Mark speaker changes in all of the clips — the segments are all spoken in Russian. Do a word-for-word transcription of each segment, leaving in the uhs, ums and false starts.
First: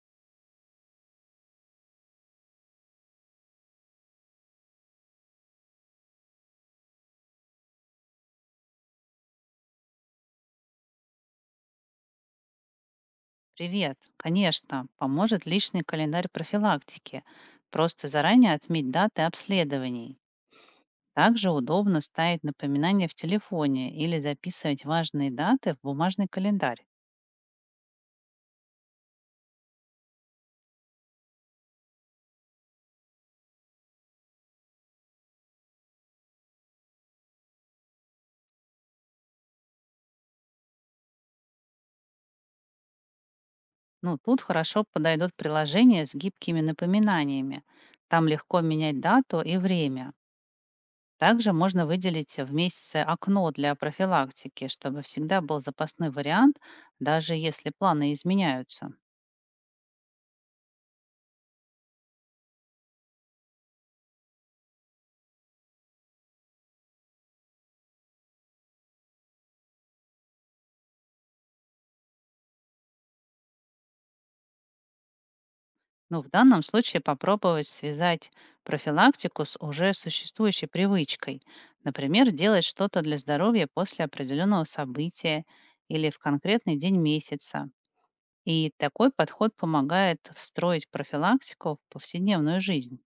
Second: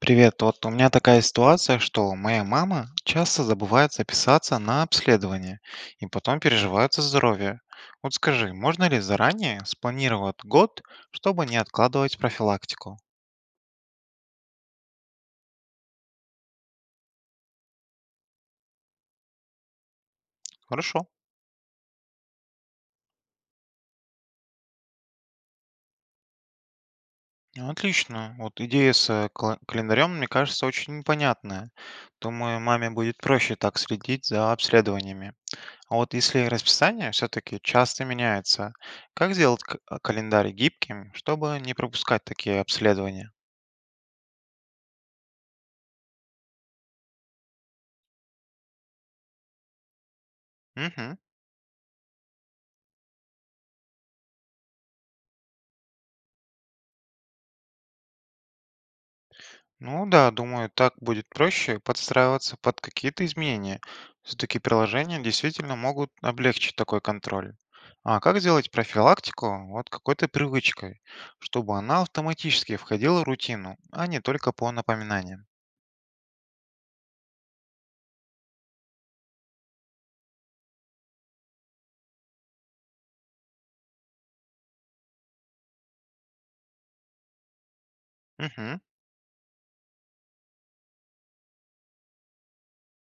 Speaker 1: Привет, вот у меня такая ситуация, что моя мама часто забывает записаться на обследование и потом переживает за здоровье. Вот скажи, можно ли заранее спланировать год, чтобы не откладывать профилактику?
Speaker 2: Привет. Конечно, поможет личный календарь профилактики. Просто заранее отметь даты обследований.
Speaker 1: Хорошо.
Speaker 2: Также удобно ставить напоминания в телефоне или записывать важные даты в бумажный календарь.
Speaker 1: Ну, отлично. Вот идея с э, кала- календарем, мне кажется, очень понятная. Думаю, маме будет проще так следить за обследованиями. А вот если расписание все-таки часто меняется, как сделать к- календарь гибким, чтобы не пропускать такие обследования?
Speaker 2: Ну, тут хорошо подойдут приложения с гибкими напоминаниями. Там легко менять дату и время.
Speaker 1: Мгм.
Speaker 2: Также можно выделить в месяце окно для профилактики, чтобы всегда был запасной вариант, даже если планы изменяются.
Speaker 1: Ну да, думаю, так будет проще подстраиваться под какие-то изменения. Все-таки приложения действительно могут облегчить такой контроль. А как сделать профилактику вот какой-то привычкой, чтобы она автоматически входила в рутину, а не только по напоминаниям?
Speaker 2: Но в данном случае попробовать связать профилактику с уже существующей привычкой. Например, делать что-то для здоровья после определенного события или в конкретный день месяца. И
Speaker 1: Угу.
Speaker 2: такой подход помогает встроить профилактику в повседневную жизнь.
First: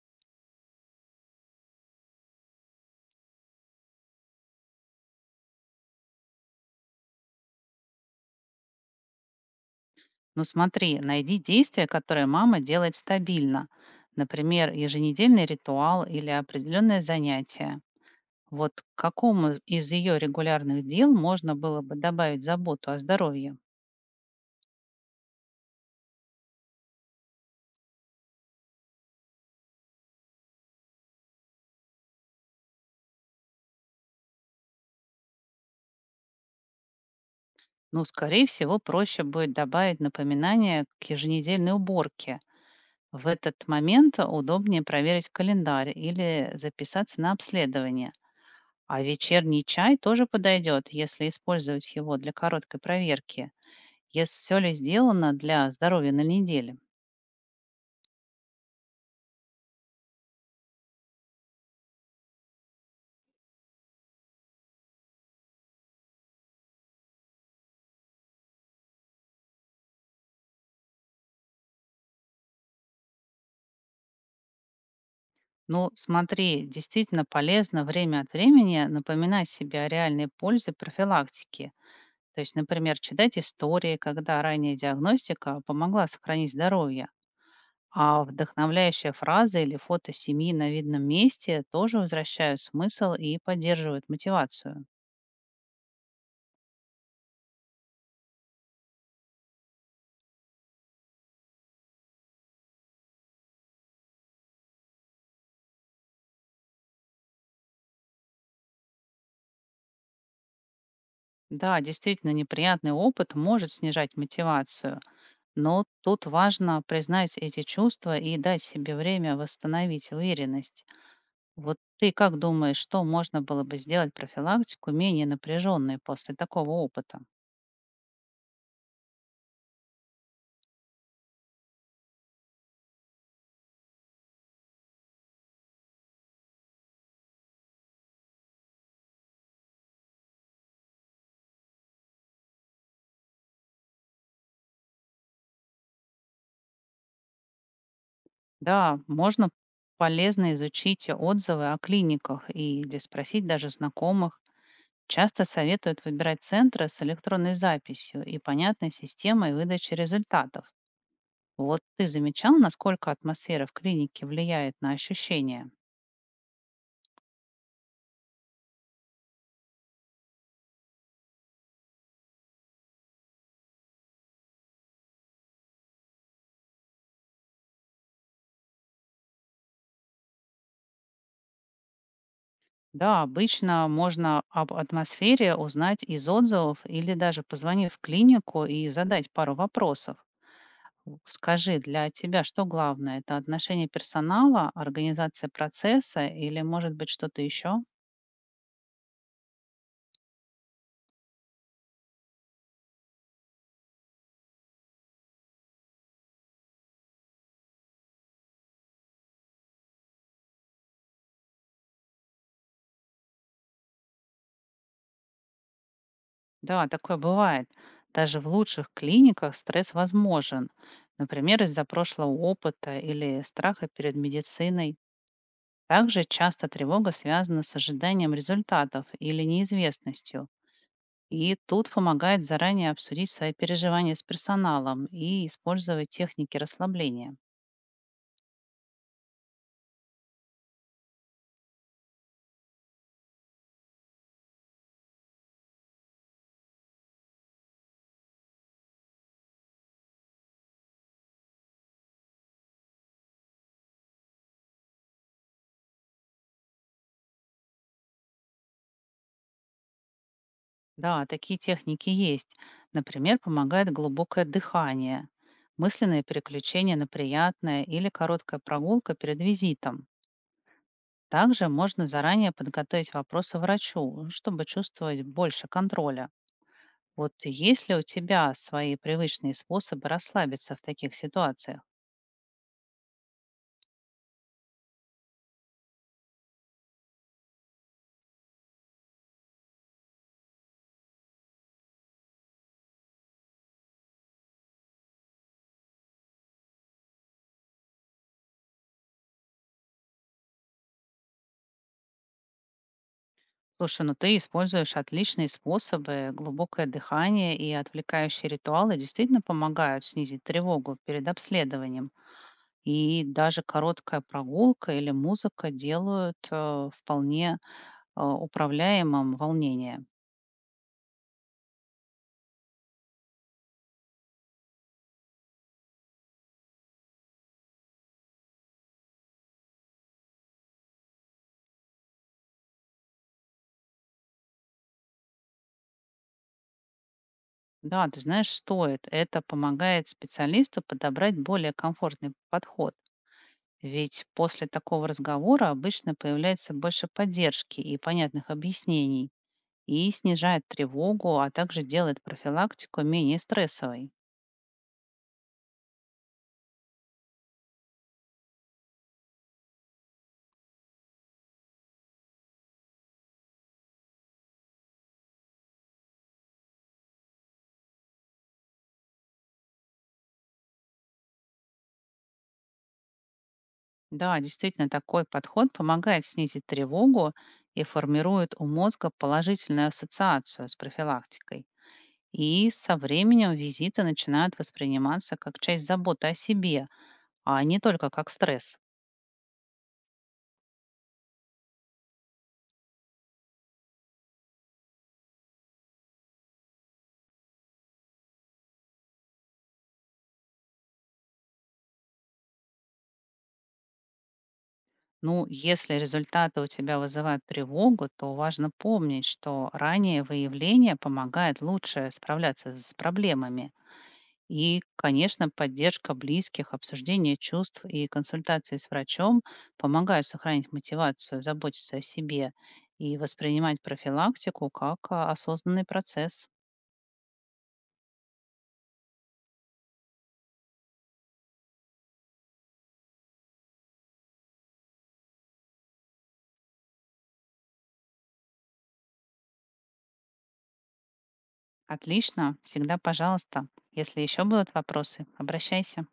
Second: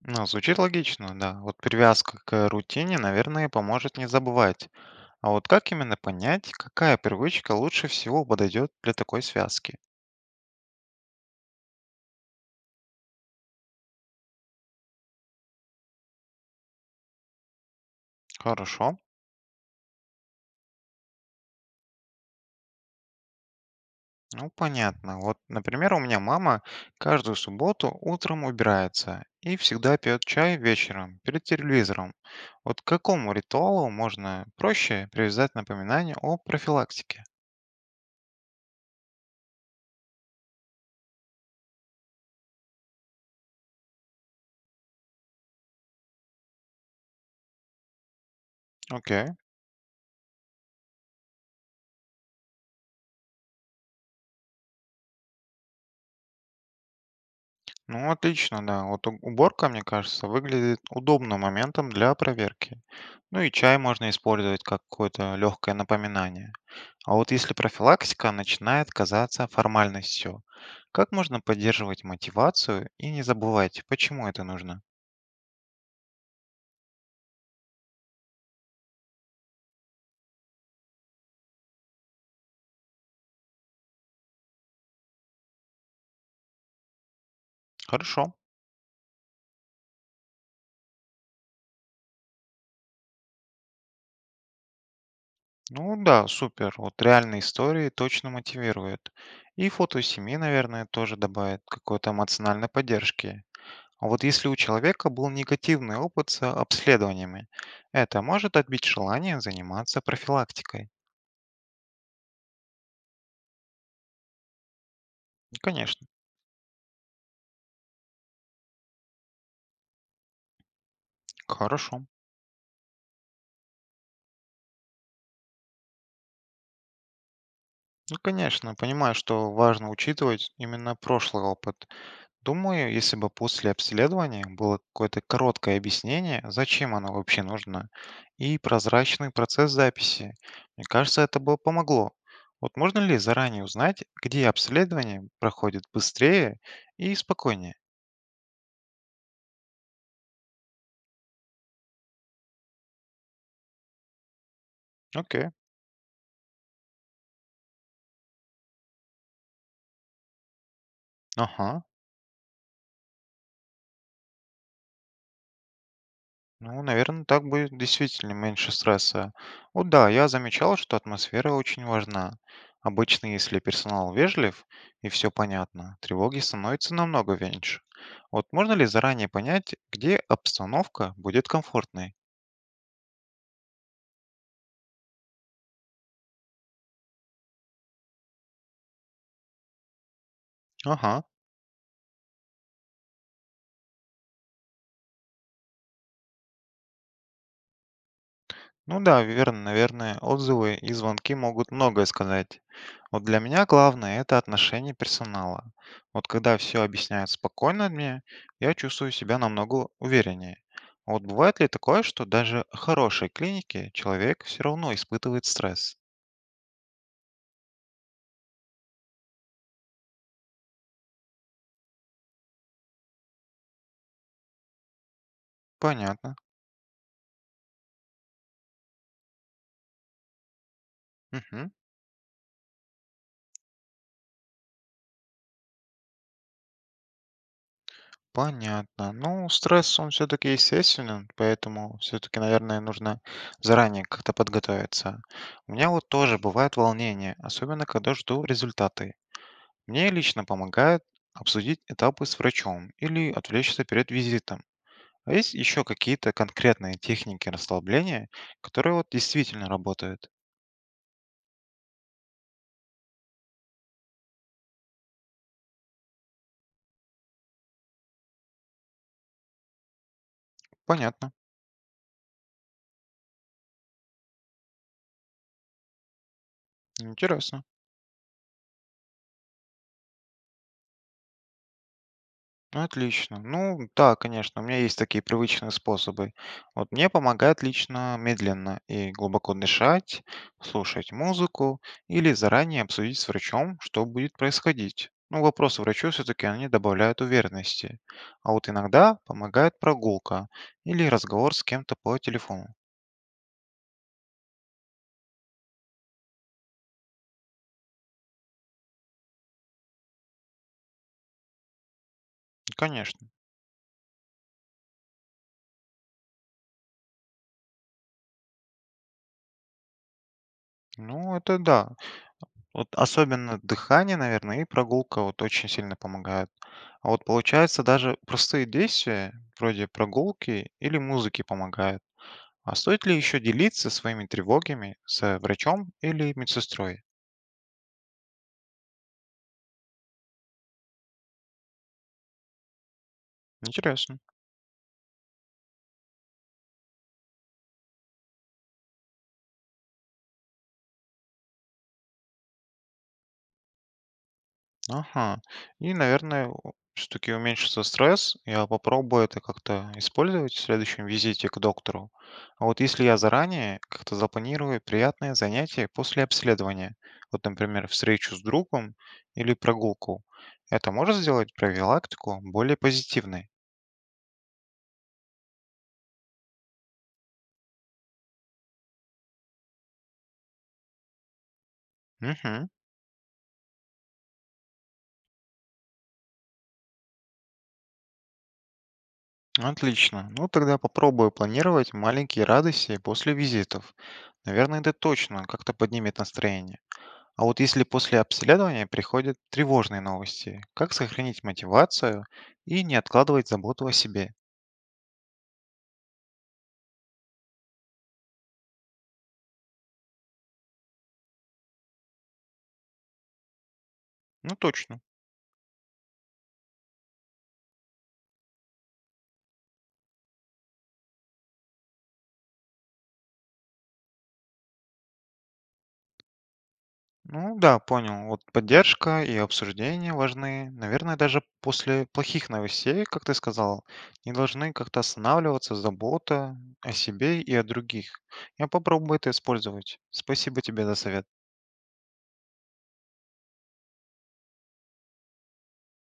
Speaker 1: Ну, звучит логично, да. Вот привязка к рутине, наверное, поможет не забывать. А вот как именно понять, какая привычка лучше всего подойдет для такой связки?
Speaker 2: Ну смотри, найди действия, которые мама делает стабильно. Например, еженедельный ритуал или определенное занятие. Вот к
Speaker 1: Хорошо.
Speaker 2: какому из ее регулярных дел можно было бы добавить заботу о здоровье?
Speaker 1: Ну, понятно. Вот, например, у меня мама каждую субботу утром убирается и всегда пьет чай вечером перед телевизором. Вот к какому ритуалу можно проще привязать напоминание о профилактике?
Speaker 2: Ну, скорее всего, проще будет добавить напоминание к еженедельной уборке. В этот момент удобнее проверить календарь или записаться на обследование. А
Speaker 1: Окей.
Speaker 2: вечерний чай тоже подойдет, если использовать его для короткой проверки, если все ли сделано для здоровья на неделе.
Speaker 1: Ну, отлично, да. Вот у- уборка, мне кажется, выглядит удобным моментом для проверки. Ну и чай можно использовать как какое-то легкое напоминание. А вот если профилактика начинает казаться формальностью, как можно поддерживать мотивацию и не забывать, почему это нужно?
Speaker 2: Ну, смотри, действительно полезно время от времени напоминать себе о реальной пользе профилактики. То есть, например, читать истории, когда ранняя диагностика помогла сохранить здоровье. А
Speaker 1: Хорошо.
Speaker 2: вдохновляющая фраза или фото семьи на видном месте тоже возвращают смысл и поддерживают мотивацию.
Speaker 1: Ну да, супер. Вот реальные истории точно мотивируют. И фото семьи, наверное, тоже добавит какой-то эмоциональной поддержки. А вот если у человека был негативный опыт с обследованиями, это может отбить желание заниматься профилактикой?
Speaker 2: Да, действительно, неприятный опыт может снижать мотивацию,
Speaker 1: Ну,
Speaker 2: но
Speaker 1: конечно.
Speaker 2: тут важно признать эти чувства и дать себе время восстановить уверенность. Вот
Speaker 1: Хорошо.
Speaker 2: ты как думаешь, что можно было бы сделать профилактику менее напряженной после такого опыта?
Speaker 1: Ну, конечно, понимаю, что важно учитывать именно прошлый опыт. Думаю, если бы после обследования было какое-то короткое объяснение, зачем оно вообще нужно, и прозрачный процесс записи, мне кажется, это бы помогло. Вот можно ли заранее узнать, где обследование проходит быстрее и спокойнее?
Speaker 2: Да, можно, полезно изучить отзывы о клиниках и или спросить даже знакомых. Часто
Speaker 1: Окей,
Speaker 2: советуют выбирать центры с электронной записью и понятной системой выдачи результатов. Вот
Speaker 1: ага.
Speaker 2: ты замечал, насколько атмосфера в клинике влияет на ощущения?
Speaker 1: Ну, наверное, так будет действительно меньше стресса. Вот да, я замечал, что атмосфера очень важна. Обычно, если персонал вежлив и все понятно, тревоги становится намного меньше. Вот можно ли заранее понять, где обстановка будет комфортной?
Speaker 2: Да, обычно можно об атмосфере узнать из отзывов или даже позвонив в клинику и задать пару вопросов. В-
Speaker 1: Ага.
Speaker 2: Скажи, для тебя что главное? Это отношение персонала, организация процесса или, может быть, что-то еще?
Speaker 1: Ну да, верно, наверное, отзывы и звонки могут многое сказать. Вот для меня главное это отношение персонала. Вот когда все объясняют спокойно мне, я чувствую себя намного увереннее. А вот бывает ли такое, что даже в хорошей клинике человек все равно испытывает стресс?
Speaker 2: Да, такое бывает. Даже в лучших клиниках стресс возможен, например, из-за прошлого опыта или страха перед медициной. Также
Speaker 1: Понятно.
Speaker 2: часто тревога связана с ожиданием результатов или неизвестностью. И
Speaker 1: Мгм.
Speaker 2: тут помогает заранее обсудить свои переживания с персоналом и использовать техники расслабления.
Speaker 1: Понятно. Ну, стресс, он все-таки естественен, поэтому все-таки, наверное, нужно заранее как-то подготовиться. У меня вот тоже бывает волнение, особенно когда жду результаты. Мне лично помогает обсудить этапы с врачом или отвлечься перед визитом. А есть еще какие-то конкретные техники расслабления, которые вот действительно работают?
Speaker 2: Да, такие техники есть. Например, помогает глубокое дыхание, мысленное переключение на приятное или короткая прогулка перед визитом.
Speaker 1: Понятно.
Speaker 2: Также можно заранее подготовить вопросы врачу, чтобы чувствовать больше контроля. Вот
Speaker 1: Интересно.
Speaker 2: есть ли у тебя свои привычные способы расслабиться в таких ситуациях?
Speaker 1: Ну, отлично. Ну да, конечно, у меня есть такие привычные способы. Вот мне помогает лично медленно и глубоко дышать, слушать музыку или заранее обсудить с врачом, что будет происходить. Ну, вопросы врачу все-таки они добавляют уверенности. А вот иногда помогает прогулка или разговор с кем-то по телефону.
Speaker 2: Слушай, ну ты используешь отличные способы, глубокое дыхание и отвлекающие ритуалы действительно помогают снизить тревогу перед обследованием. И
Speaker 1: Конечно.
Speaker 2: даже короткая прогулка или музыка делают э, вполне э, управляемым волнение.
Speaker 1: Ну, это да. Вот особенно дыхание, наверное, и прогулка вот очень сильно помогают. А вот получается, даже простые действия, вроде прогулки или музыки, помогают. А стоит ли еще делиться своими тревогами с врачом или медсестрой?
Speaker 2: Да, ты знаешь, стоит. Это помогает специалисту подобрать более комфортный подход.
Speaker 1: Интересно.
Speaker 2: Ведь после такого разговора обычно появляется больше поддержки и понятных объяснений, и снижает тревогу, а также делает профилактику менее стрессовой.
Speaker 1: Ага. И, наверное, все-таки уменьшится стресс. Я попробую это как-то использовать в следующем визите к доктору. А вот если я заранее как-то запланирую приятное занятие после обследования, вот, например, встречу с другом или прогулку, это может сделать профилактику более позитивной?
Speaker 2: Да, действительно, такой подход помогает снизить тревогу и формирует у мозга положительную ассоциацию с профилактикой.
Speaker 1: Угу.
Speaker 2: И со временем визиты начинают восприниматься как часть заботы о себе, а не только как стресс.
Speaker 1: Отлично. Ну, тогда попробую планировать маленькие радости после визитов. Наверное, это точно как-то поднимет настроение. А вот если после обследования приходят тревожные новости, как сохранить мотивацию и не откладывать заботу о себе?
Speaker 2: Ну, если результаты у тебя вызывают тревогу, то важно помнить, что раннее выявление помогает лучше справляться с проблемами.
Speaker 1: Ну,
Speaker 2: И,
Speaker 1: точно.
Speaker 2: конечно, поддержка близких, обсуждение чувств и консультации с врачом помогают сохранить мотивацию, заботиться о себе и воспринимать профилактику как а, осознанный процесс.
Speaker 1: Ну да, понял. Вот поддержка и обсуждение важны. Наверное, даже после плохих новостей, как ты сказал, не должны как-то останавливаться забота о себе и о других. Я попробую это использовать. Спасибо тебе за совет.
Speaker 2: Отлично, всегда пожалуйста. Если еще будут вопросы, обращайся.